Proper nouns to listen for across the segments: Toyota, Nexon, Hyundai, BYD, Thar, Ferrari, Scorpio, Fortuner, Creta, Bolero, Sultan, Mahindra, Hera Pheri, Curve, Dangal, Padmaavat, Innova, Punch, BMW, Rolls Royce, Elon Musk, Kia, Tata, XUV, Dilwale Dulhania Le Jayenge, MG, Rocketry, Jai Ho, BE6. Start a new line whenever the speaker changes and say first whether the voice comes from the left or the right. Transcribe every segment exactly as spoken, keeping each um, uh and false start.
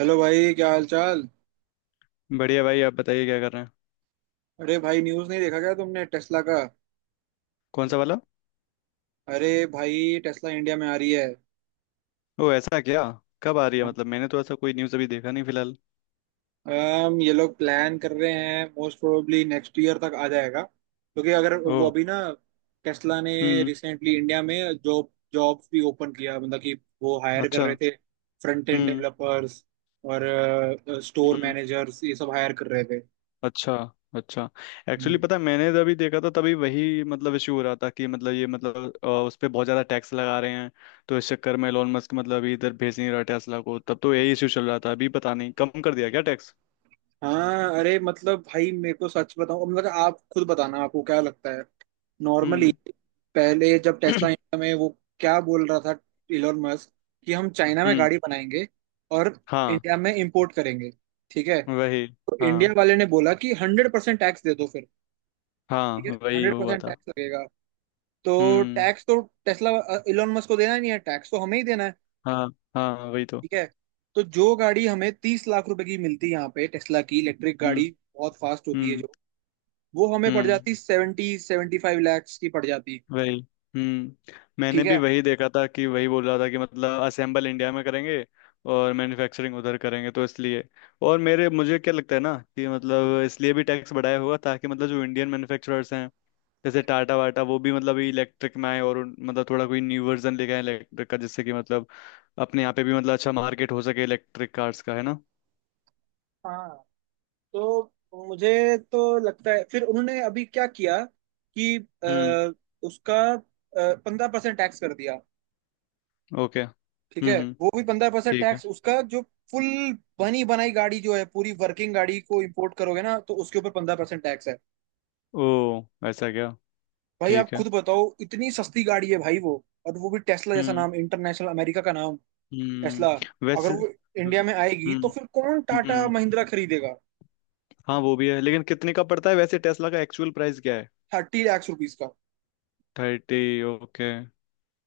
right: Hello भाई, क्या हाल चाल।
left: बढ़िया भाई। आप बताइए क्या कर रहे हैं।
right: अरे भाई, न्यूज़ नहीं देखा क्या तुमने टेस्ला का?
left: कौन सा वाला।
right: अरे भाई, टेस्ला इंडिया में आ रही है।
left: ओ ऐसा क्या। कब आ रही है? मतलब मैंने तो ऐसा कोई न्यूज़ अभी देखा नहीं फिलहाल।
right: um, ये लोग प्लान कर रहे हैं, मोस्ट प्रोबेबली नेक्स्ट ईयर तक आ जाएगा, क्योंकि अगर
left: ओ।
right: वो अभी ना, टेस्ला ने
left: हम्म।
right: रिसेंटली इंडिया में जॉब जॉब्स भी ओपन किया, मतलब कि वो हायर कर
left: अच्छा।
right: रहे थे फ्रंट एंड
left: हम्म।
right: डेवलपर्स और स्टोर
left: हम्म।
right: मैनेजर्स, ये सब हायर कर रहे
left: अच्छा। अच्छा। एक्चुअली
right: थे।
left: पता है, मैंने जब अभी देखा था तभी वही मतलब इशू हो रहा था कि मतलब ये मतलब अ, उस पर बहुत ज़्यादा टैक्स लगा रहे हैं। तो इस चक्कर में एलोन मस्क मतलब अभी इधर भेज नहीं रहा टेस्ला को। तब तो यही इशू चल रहा था। अभी पता नहीं कम कर दिया क्या टैक्स।
right: हाँ अरे मतलब भाई, मेरे को सच बताऊं, मतलब आप खुद बताना, आपको क्या लगता है। नॉर्मली
left: हम्म।
right: पहले जब टेस्ला इंडिया में, वो क्या बोल रहा था, इलोन मस्क, कि हम चाइना में
left: हम्म।
right: गाड़ी बनाएंगे और
left: हाँ।
right: इंडिया में इंपोर्ट करेंगे, ठीक है?
left: वही।
right: तो इंडिया
left: हाँ।
right: वाले ने बोला कि हंड्रेड परसेंट टैक्स दे दो फिर। ठीक है,
left: हाँ वही
right: हंड्रेड
left: हुआ
right: परसेंट
left: था।
right: टैक्स लगेगा, तो
left: हम्म।
right: टैक्स तो टेस्ला, इलोन मस्क को देना ही नहीं है, टैक्स तो हमें ही देना है।
left: हाँ। हाँ वही तो।
right: ठीक है, तो जो गाड़ी हमें तीस लाख रुपए की मिलती है यहाँ पे, टेस्ला की इलेक्ट्रिक
left: हम्म।
right: गाड़ी, बहुत फास्ट होती है
left: हम्म।
right: जो, वो हमें पड़
left: हम्म
right: जाती सेवेंटी सेवेंटी फाइव लैक्स की पड़ जाती।
left: वही। हम्म। मैंने
right: ठीक
left: भी
right: है?
left: वही देखा था कि वही बोल रहा था कि मतलब असेंबल इंडिया में करेंगे और मैन्युफैक्चरिंग उधर करेंगे तो इसलिए। और मेरे मुझे क्या लगता है ना कि मतलब इसलिए भी टैक्स बढ़ाया होगा ताकि मतलब जो इंडियन मैन्युफैक्चरर्स हैं जैसे टाटा वाटा वो भी मतलब इलेक्ट्रिक में आए और उन- मतलब थोड़ा कोई न्यू वर्जन लेके आए इलेक्ट्रिक का जिससे कि मतलब अपने यहाँ पे भी मतलब अच्छा मार्केट हो सके इलेक्ट्रिक कार्स का। है ना?
right: हाँ, तो मुझे तो लगता है फिर उन्होंने अभी क्या किया कि
left: हम्म।
right: अ, उसका पंद्रह परसेंट टैक्स कर दिया।
left: ओके।
right: ठीक
left: हम्म।
right: है,
left: हम्म।
right: वो भी पंद्रह परसेंट
left: ठीक है।
right: टैक्स, उसका जो फुल बनी बनाई गाड़ी जो है, पूरी वर्किंग गाड़ी को इंपोर्ट करोगे ना, तो उसके ऊपर पंद्रह परसेंट टैक्स है।
left: ओ ऐसा क्या।
right: भाई, आप
left: ठीक है।
right: खुद बताओ, इतनी सस्ती गाड़ी है भाई वो, और वो भी टेस्ला जैसा
left: हम्म।
right: नाम, इंटरनेशनल, अमेरिका का नाम।
left: हम्म
right: टेस्ला अगर
left: वैसे।
right: वो इंडिया में आएगी, तो
left: हम्म।
right: फिर कौन टाटा
left: हम्म।
right: महिंद्रा खरीदेगा।
left: हाँ वो भी है। लेकिन कितने का पड़ता है वैसे? टेस्ला का एक्चुअल प्राइस क्या है?
right: थर्टी लैक्स रुपीज का।
left: थर्टी। ओके।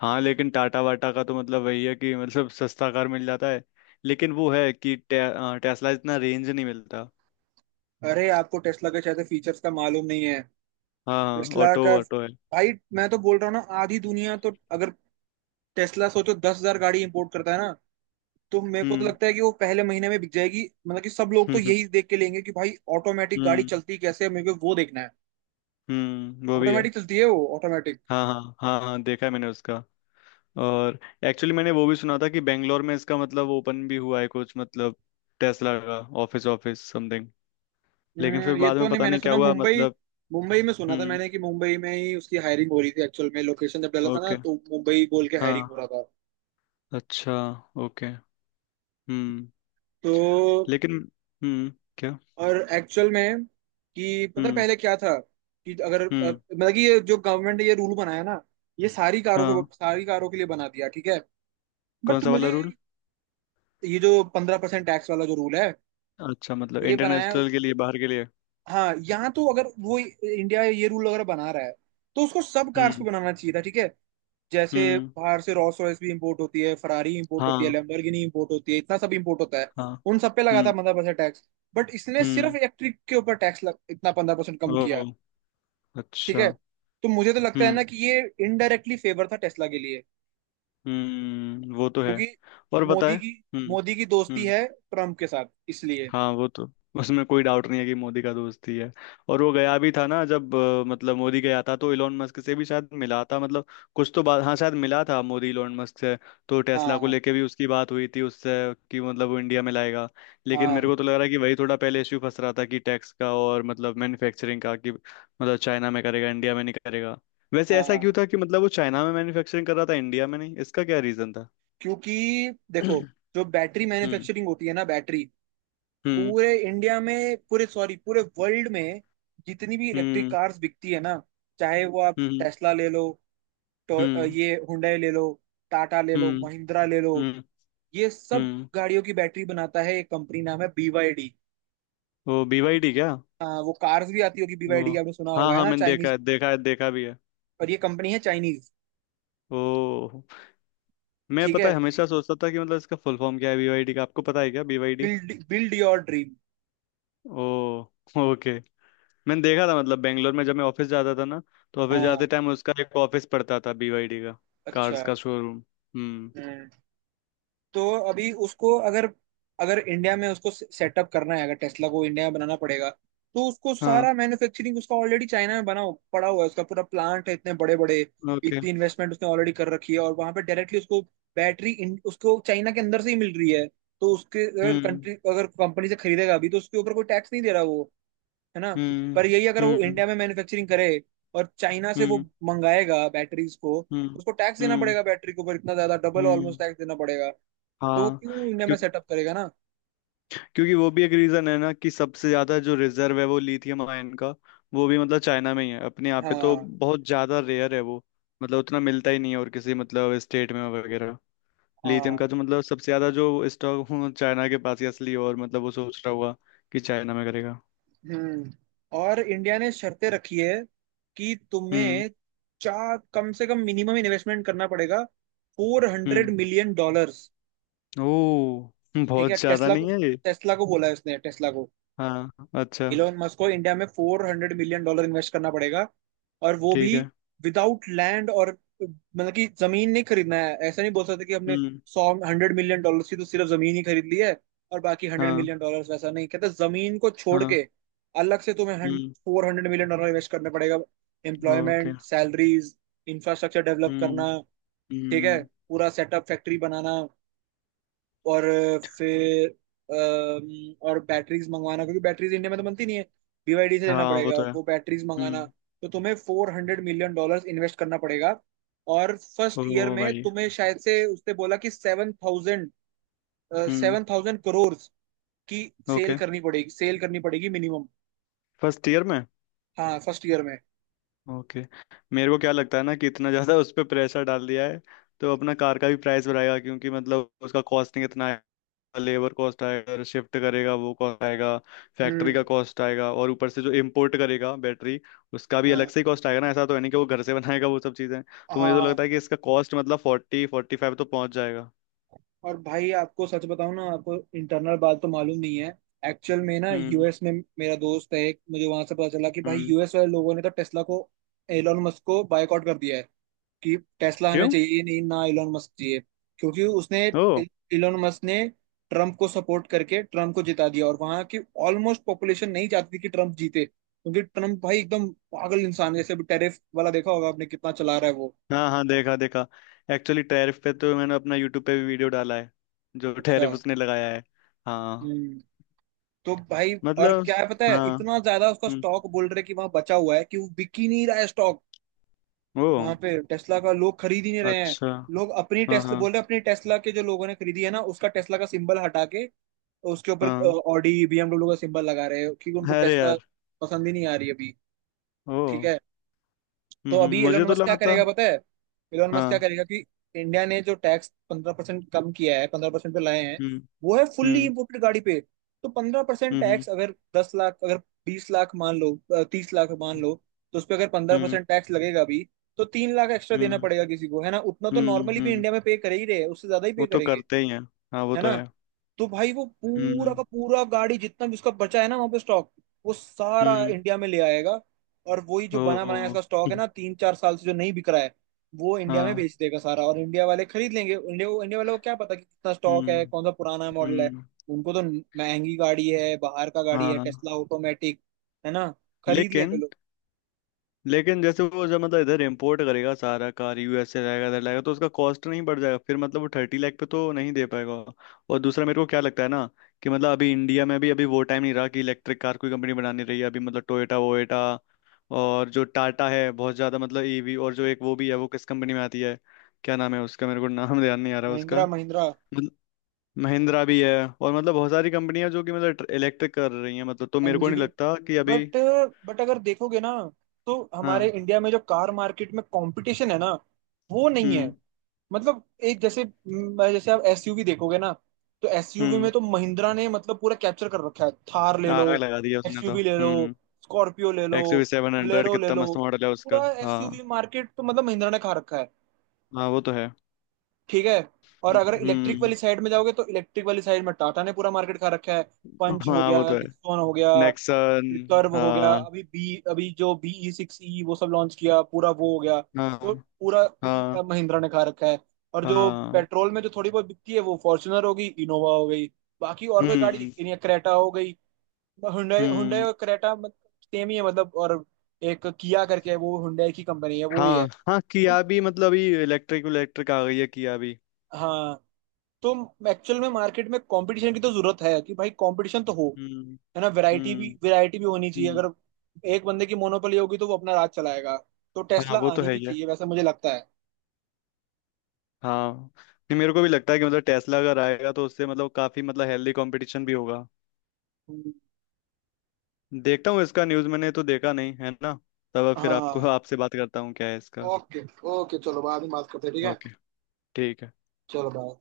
left: हाँ लेकिन टाटा वाटा का तो मतलब वही है कि मतलब सस्ता कार मिल जाता है। लेकिन वो है कि टे, अ, टेस्ला इतना रेंज नहीं मिलता।
right: अरे, आपको टेस्ला के शायद फीचर्स का मालूम नहीं है।
left: हाँ हाँ।
right: टेस्ला
left: ऑटो
right: का,
left: ऑटो है।
right: भाई मैं तो बोल रहा हूँ ना, आधी दुनिया तो, अगर टेस्ला सोचो दस हजार गाड़ी इंपोर्ट करता है ना, तो मेरे को तो
left: हम्म।
right: लगता है कि वो पहले महीने में बिक जाएगी, मतलब कि सब लोग तो
left: हम्म।
right: यही देख के लेंगे कि भाई ऑटोमेटिक गाड़ी
left: हम्म।
right: चलती कैसे है, मेरे को वो देखना है।
left: हम्म वो भी है।
right: ऑटोमेटिक चलती है वो, ऑटोमेटिक।
left: हाँ हाँ हाँ हाँ, देखा है मैंने उसका। और एक्चुअली मैंने वो भी सुना था कि बेंगलोर में इसका मतलब ओपन भी हुआ है कुछ मतलब। टेस्ला का ऑफिस। Office something. लेकिन फिर
right: ये
left: बाद
right: तो
left: में
right: नहीं,
left: पता
right: मैंने
left: नहीं क्या
right: सुना
left: हुआ
right: मुंबई
left: मतलब।
right: मुंबई में सुना था
left: हम्म।
right: मैंने, कि मुंबई में ही उसकी हायरिंग हो रही थी। एक्चुअल में लोकेशन जब डाला था ना,
left: ओके।
right: तो मुंबई बोल के हायरिंग हो
left: हाँ।
right: रहा था।
left: अच्छा। ओके। हम्म।
right: तो
left: लेकिन। हम्म। क्या।
right: और एक्चुअल में, कि पता है
left: हम्म।
right: पहले क्या था, कि अगर अ,
left: हम्म।
right: मतलब कि ये जो गवर्नमेंट ने ये रूल बनाया ना, ये सारी कारों
left: हाँ।
right: को, सारी कारों के लिए बना दिया, ठीक है।
left: कौन
right: बट
left: सा वाला
right: मुझे,
left: रूल?
right: ये जो पंद्रह परसेंट टैक्स वाला जो रूल है,
left: अच्छा मतलब
right: ये बनाया उस-,
left: इंटरनेशनल के लिए? बाहर के लिए?
right: हाँ, यहाँ तो अगर वो इंडिया ये रूल अगर बना रहा है, तो उसको सब कार्स पे
left: हम्म।
right: बनाना चाहिए था, ठीक है? जैसे
left: हम्म।
right: बाहर से रोल्स रॉयस भी इंपोर्ट होती है, फरारी इंपोर्ट होती है,
left: हाँ।
right: लैम्बोर्गिनी इंपोर्ट होती है, इतना सब इंपोर्ट होता है।
left: हाँ।
right: उन सब पे लगा था
left: हम्म।
right: पंद्रह परसेंट टैक्स, बट इसने सिर्फ
left: हम्म।
right: इलेक्ट्रिक के ऊपर टैक्स लग, इतना पंद्रह परसेंट कम
left: ओ।
right: किया। ठीक
left: अच्छा।
right: है, तो मुझे तो लगता है
left: हम्म।
right: ना कि ये इनडायरेक्टली फेवर था टेस्ला के लिए,
left: हम्म वो तो है।
right: क्योंकि
left: और बताए।
right: मोदी की
left: हम्म।
right: मोदी की दोस्ती
left: हम्म,
right: है ट्रम्प के साथ, इसलिए।
left: हाँ वो तो। उसमें कोई डाउट नहीं है कि मोदी का दोस्त ही है। और वो गया भी था ना जब अ, मतलब मोदी गया था तो इलोन मस्क से भी शायद मिला था मतलब। कुछ तो बात, हाँ शायद मिला था मोदी इलोन मस्क से। तो टेस्ला को
right: हाँ
left: लेके भी उसकी बात हुई थी उससे कि मतलब वो इंडिया में लाएगा। लेकिन मेरे
right: हाँ
left: को तो लग रहा है कि वही थोड़ा पहले इश्यू फंस रहा था कि टैक्स का और मतलब मैन्युफैक्चरिंग का कि मतलब चाइना में करेगा इंडिया में नहीं करेगा। वैसे ऐसा क्यों
right: हाँ,
left: था कि मतलब वो चाइना में मैन्युफैक्चरिंग कर रहा था इंडिया में नहीं? इसका क्या रीजन था?
right: क्योंकि देखो, जो बैटरी मैन्युफैक्चरिंग होती है ना बैटरी,
left: हम्म। हम्म।
right: पूरे इंडिया में, पूरे सॉरी पूरे वर्ल्ड में, जितनी भी इलेक्ट्रिक
left: हम्म।
right: कार्स बिकती है ना, चाहे वो आप
left: हम्म।
right: टेस्ला ले लो, तो अ,
left: हम्म।
right: ये हुंडई ले लो, टाटा ले लो,
left: हम्म।
right: महिंद्रा ले लो,
left: हम्म।
right: ये सब
left: हम्म।
right: गाड़ियों की बैटरी बनाता है, एक कंपनी नाम है बी वाई डी।
left: वो
right: अब
left: बीवाईडी क्या?
right: हाँ, वो कार्स भी आती होगी बीवाईडी
left: वो,
right: की, आपने सुना
left: हाँ
right: होगा, है
left: हाँ,
right: ना,
left: मैंने देखा
right: चाइनीज।
left: है देखा है देखा भी है।
right: और ये कंपनी है चाइनीज।
left: ओ। मैं
right: ठीक
left: पता
right: है,
left: है हमेशा सोचता था कि मतलब इसका फुल फॉर्म क्या है बीवाईडी का। आपको पता है क्या BYD?
right: Build build your dream.
left: ओ। ओके। मैंने देखा था मतलब बेंगलोर में जब मैं ऑफिस जाता था ना तो ऑफिस जाते
right: हाँ,
left: टाइम उसका एक ऑफिस पड़ता था बीवाईडी का।
right: अच्छा।
left: कार्स का शोरूम। हम्म।
right: हम्म, तो अभी उसको अगर, अगर इंडिया में उसको सेटअप करना है, अगर टेस्ला को इंडिया में बनाना पड़ेगा, तो उसको
left: हाँ।
right: सारा मैन्युफैक्चरिंग, उसका ऑलरेडी चाइना में बना हो- पड़ा हुआ है, उसका पूरा प्लांट है, इतने बड़े बड़े,
left: ओके।
right: इतनी इन्वेस्टमेंट उसने ऑलरेडी कर रखी है, और वहां पे डायरेक्टली उसको बैटरी, उसको चाइना के अंदर से ही मिल रही है। तो उसके अगर
left: हम्म।
right: कंट्री, अगर कंपनी से खरीदेगा अभी, तो उसके ऊपर कोई टैक्स नहीं दे रहा वो, है ना।
left: हम्म।
right: पर यही अगर वो
left: हम्म।
right: इंडिया में मैन्युफैक्चरिंग करे और चाइना से वो
left: हम्म।
right: मंगाएगा बैटरीज को, तो
left: हम्म।
right: उसको टैक्स देना
left: हम्म।
right: पड़ेगा, बैटरी के ऊपर इतना ज्यादा डबल
left: हम्म।
right: ऑलमोस्ट टैक्स देना पड़ेगा। तो वो
left: हाँ।
right: क्यों इंडिया में सेटअप करेगा ना।
left: क्योंकि वो भी एक रीजन है ना कि सबसे ज्यादा जो रिजर्व है वो लिथियम आयन का, वो भी मतलब चाइना में ही है। अपने यहाँ पे तो
right: हाँ
left: बहुत ज्यादा रेयर है वो। मतलब उतना मिलता ही नहीं है और किसी मतलब स्टेट में वगैरह। लिथियम
right: हाँ,
left: का तो मतलब सबसे ज्यादा जो स्टॉक चाइना के पास ही असली, और मतलब वो सोच रहा होगा कि चाइना में करेगा।
right: हम्म। और इंडिया ने शर्तें रखी है कि
left: हम्म।
right: तुम्हें, चार कम से कम, मिनिमम इन्वेस्टमेंट करना पड़ेगा फोर हंड्रेड
left: हम्म।
right: मिलियन डॉलर्स
left: ओ।
right: ठीक है,
left: बहुत ज्यादा
right: टेस्ला को,
left: नहीं है ये।
right: टेस्ला को बोला है उसने, टेस्ला को,
left: हाँ। अच्छा।
right: इलोन मस्क को, इंडिया में four hundred million dollar invest करना पड़ेगा, और वो भी
left: ठीक है।
right: Without land. और मतलब कि जमीन नहीं खरीदना है, ऐसा नहीं बोल सकते कि हमने
left: हम्म।
right: सौ हंड्रेड मिलियन डॉलर की तो सिर्फ जमीन ही खरीद ली है, और बाकी हंड्रेड
left: हाँ।
right: मिलियन डॉलर वैसा नहीं कहते। जमीन को छोड़ के
left: हाँ।
right: अलग से तुम्हें
left: हम्म।
right: Four hundred million dollar invest करने पड़ेगा,
left: okay.
right: Employment salaries, infrastructure develop
left: हम्म।
right: करना, ठीक है,
left: हम्म।
right: पूरा सेटअप, फैक्ट्री बनाना, और फिर अम, और बैटरीज मंगवाना, क्योंकि बैटरीज इंडिया में तो बनती नहीं है, बीवाईडी से लेना
left: हाँ वो
right: पड़ेगा
left: तो है।
right: वो, बैटरीज मंगाना।
left: हम्म।
right: तो तुम्हें four hundred million dollars invest करना पड़ेगा, और
left: ओ
right: फर्स्ट ईयर में
left: भाई।
right: तुम्हें शायद से उसने बोला कि सेवन थाउजेंड
left: हम्म।
right: सेवन थाउजेंड करोड़ की सेल
left: ओके।
right: करनी पड़ेगी, सेल करनी पड़ेगी मिनिमम।
left: फर्स्ट ईयर में?
right: हाँ, फर्स्ट ईयर में।
left: ओके। मेरे को क्या लगता है ना कि इतना ज़्यादा उस पर प्रेशर डाल दिया है तो अपना कार का भी प्राइस बढ़ाएगा क्योंकि मतलब उसका कॉस्टिंग इतना आएगा। लेबर कॉस्ट आएगा, शिफ्ट करेगा वो कॉस्ट आएगा, फैक्ट्री का
right: हम्म,
left: कॉस्ट आएगा, और ऊपर से जो इम्पोर्ट करेगा बैटरी उसका भी अलग
right: हाँ
left: से ही कॉस्ट आएगा ना। ऐसा तो है नहीं कि वो घर से बनाएगा वो सब चीज़ें।
right: हाँ
left: तो मुझे तो
right: हाँ।
left: लगता है कि इसका कॉस्ट मतलब फोर्टी फोर्टी फाइव तो पहुंच जाएगा।
right: और भाई, आपको सच बताऊं ना, आपको इंटरनल बात तो मालूम नहीं है। एक्चुअल में ना,
left: हम्म।
right: यूएस में मेरा दोस्त है एक, मुझे वहां से पता चला कि भाई,
left: हम्म।
right: यूएस वाले लोगों ने तो टेस्ला को, एलोन मस्क को बायकॉट कर दिया है, कि टेस्ला हमें
left: क्यों?
right: चाहिए ही नहीं, ना एलोन मस्क चाहिए। क्योंकि उसने,
left: ओ।
right: एलोन मस्क ने ट्रम्प को सपोर्ट करके ट्रम्प को जिता दिया, और वहां की ऑलमोस्ट पॉपुलेशन नहीं चाहती थी कि ट्रम्प जीते, क्योंकि ट्रम्प भाई एकदम पागल इंसान है, जैसे टेरिफ वाला देखा होगा आपने, कितना चला रहा है वो।
left: हाँ हाँ, देखा देखा। एक्चुअली टैरिफ पे तो मैंने अपना यूट्यूब पे भी वीडियो डाला है जो
right: अच्छा,
left: टैरिफ उसने लगाया है। हाँ।
right: हम्म। तो भाई और
left: मतलब।
right: क्या है पता है,
left: हाँ।
right: इतना ज्यादा उसका
left: हम्म।
right: स्टॉक बोल रहे कि वहां बचा हुआ है, कि वो बिक ही नहीं रहा है स्टॉक।
left: ओ।
right: वहां पे टेस्ला का लोग खरीद ही नहीं रहे हैं।
left: अच्छा।
right: लोग अपनी
left: हाँ।
right: टेस्ला
left: हाँ।
right: बोल रहे हैं, अपनी टेस्ला के जो लोगों ने खरीदी है ना, उसका टेस्ला का सिंबल हटा के उसके ऊपर
left: हाँ।
right: ऑडी बीएमडब्ल्यू का सिंबल लगा रहे हैं, क्योंकि उनको
left: अरे
right: टेस्ला
left: यार।
right: पसंद ही नहीं आ रही अभी।
left: ओ।
right: ठीक है,
left: हम्म
right: तो
left: हम्म,
right: अभी
left: मुझे
right: एलोन
left: तो
right: मस्क क्या
left: लगा था।
right: करेगा पता है, एलोन मस्क क्या
left: हाँ।
right: करेगा कि, इंडिया ने जो टैक्स पंद्रह परसेंट कम किया है, पंद्रह परसेंट पे लाए हैं,
left: हम्म।
right: वो है फुल्ली
left: हम्म।
right: इम्पोर्टेड गाड़ी पे। तो पंद्रह परसेंट
left: हम्म। हम्म।
right: टैक्स अगर, दस लाख अगर, बीस लाख मान लो, तीस लाख मान लो, तो उस पर अगर पंद्रह
left: हम्म।
right: परसेंट टैक्स लगेगा भी, तो तीन लाख एक्स्ट्रा देना
left: हम्म।
right: पड़ेगा किसी को, है ना। उतना तो
left: हम्म।
right: नॉर्मली भी
left: हम्म,
right: इंडिया में पे कर ही रहे हैं, उससे ज्यादा ही पे
left: वो तो
right: करेंगे,
left: करते ही हैं। हाँ वो
right: है
left: तो
right: ना।
left: है।
right: तो भाई वो पूरा
left: हम्म।
right: का पूरा गाड़ी जितना भी उसका बचा है ना वहां पे स्टॉक, वो सारा
left: हम्म।
right: इंडिया में ले आएगा। और वही जो बना बनाया
left: ओ।
right: इसका स्टॉक है ना, तीन चार साल से जो नहीं बिक रहा है, वो इंडिया में
left: हाँ।
right: बेच देगा सारा, और इंडिया वाले खरीद लेंगे। इंडिया इंडिया वाले को क्या पता कि कितना स्टॉक है,
left: हम्म।
right: कौन सा पुराना मॉडल है।
left: हम्म।
right: उनको तो महंगी गाड़ी है, बाहर का गाड़ी है
left: हाँ।
right: टेस्ला, ऑटोमेटिक, है ना, खरीद लेंगे
left: लेकिन।
right: लोग।
left: लेकिन जैसे वो जब मतलब इधर इम्पोर्ट करेगा सारा कार यूएस से रहेगा इधर लाएगा तो उसका कॉस्ट नहीं बढ़ जाएगा फिर? मतलब वो थर्टी लाख पे तो नहीं दे पाएगा। और दूसरा मेरे को क्या लगता है ना कि मतलब अभी इंडिया में भी अभी वो टाइम नहीं रहा कि इलेक्ट्रिक कार कोई कंपनी बना नहीं रही है अभी मतलब टोयोटा वोयोटा। और जो टाटा है बहुत ज़्यादा मतलब ईवी, और जो एक वो भी है वो किस कंपनी में आती है? क्या नाम है उसका? मेरे को नाम ध्यान नहीं आ रहा उसका।
right: महिंद्रा, महिंद्रा
left: मतलब। महिंद्रा भी है। और मतलब बहुत सारी कंपनियां जो कि मतलब इलेक्ट्रिक कर रही हैं मतलब, तो मेरे को
right: एमजी
left: नहीं
right: भी।
left: लगता कि अभी।
right: बट बट अगर देखोगे ना, तो हमारे
left: हाँ।
right: इंडिया में जो कार मार्केट में कंपटीशन है ना, वो नहीं है।
left: हम्म।
right: मतलब एक, जैसे म, जैसे आप एसयूवी देखोगे ना, तो एसयूवी में
left: हम्म।
right: तो महिंद्रा ने मतलब पूरा कैप्चर कर रखा है, थार ले लो,
left: आग लगा दिया उसने तो।
right: एक्सयूवी ले लो,
left: हम्म।
right: स्कॉर्पियो ले लो,
left: X U V seven hundred
right: Bolero ले
left: कितना
right: लो,
left: मस्त मॉडल है उसका।
right: पूरा
left: हाँ।
right: एसयूवी मार्केट तो मतलब महिंद्रा ने खा रखा है,
left: हाँ वो तो है।
right: ठीक है। और अगर इलेक्ट्रिक
left: हम्म।
right: वाली साइड में जाओगे, तो इलेक्ट्रिक वाली साइड में टाटा ने पूरा मार्केट खा रखा है। पंच हो
left: हाँ वो
right: गया,
left: तो है।
right: निक्सॉन हो गया, फिर
left: नेक्सन।
right: कर्व हो गया,
left: हाँ
right: अभी बी, अभी जो बी ई सिक्स ई, वो सब लॉन्च किया पूरा वो हो गया, तो
left: हाँ
right: पूरा अ,
left: हाँ
right: महिंद्रा ने खा रखा है। और जो
left: हाँ।
right: पेट्रोल में जो थोड़ी बहुत बिकती है, वो फॉर्च्यूनर हो गई, इनोवा हो गई, बाकी और कोई गाड़ी
left: हम्म।
right: दिखती नहीं है, क्रेटा हो गई। हुंडई, हुंडई
left: हम्म।
right: और क्रेटा सेम ही है मतलब। और एक किया करके है, वो हुंडई की कंपनी है, वो ही
left: हाँ
right: है।
left: हाँ किया
right: तो,
left: भी मतलब ये इलेक्ट्रिक इलेक्ट्रिक आ गई है किया भी।
right: हाँ, तो एक्चुअल में मार्केट में कंपटीशन की तो जरूरत है, कि भाई कंपटीशन तो हो,
left: हम्म।
right: है ना। वैरायटी
left: हम्म।
right: भी वैरायटी भी होनी चाहिए।
left: हम्म।
right: अगर एक बंदे की मोनोपोली होगी, तो वो अपना राज चलाएगा। तो
left: हाँ
right: टेस्ला
left: वो तो
right: आनी
left: है
right: भी
left: ही है।
right: चाहिए, वैसा मुझे लगता है।
left: हाँ। नहीं, मेरे को भी लगता है कि मतलब टेस्ला अगर आएगा तो उससे मतलब काफी मतलब हेल्दी कंपटीशन भी होगा।
right: हम्म।
left: देखता हूँ इसका न्यूज़ मैंने तो देखा नहीं है ना। तब अब फिर आपको
right: हाँ,
left: आपसे बात करता हूँ क्या है इसका।
right: ओके। ओके, चलो बाद में बात करते हैं, ठीक है।
left: ओके। ठीक है।
right: चलो, बाय।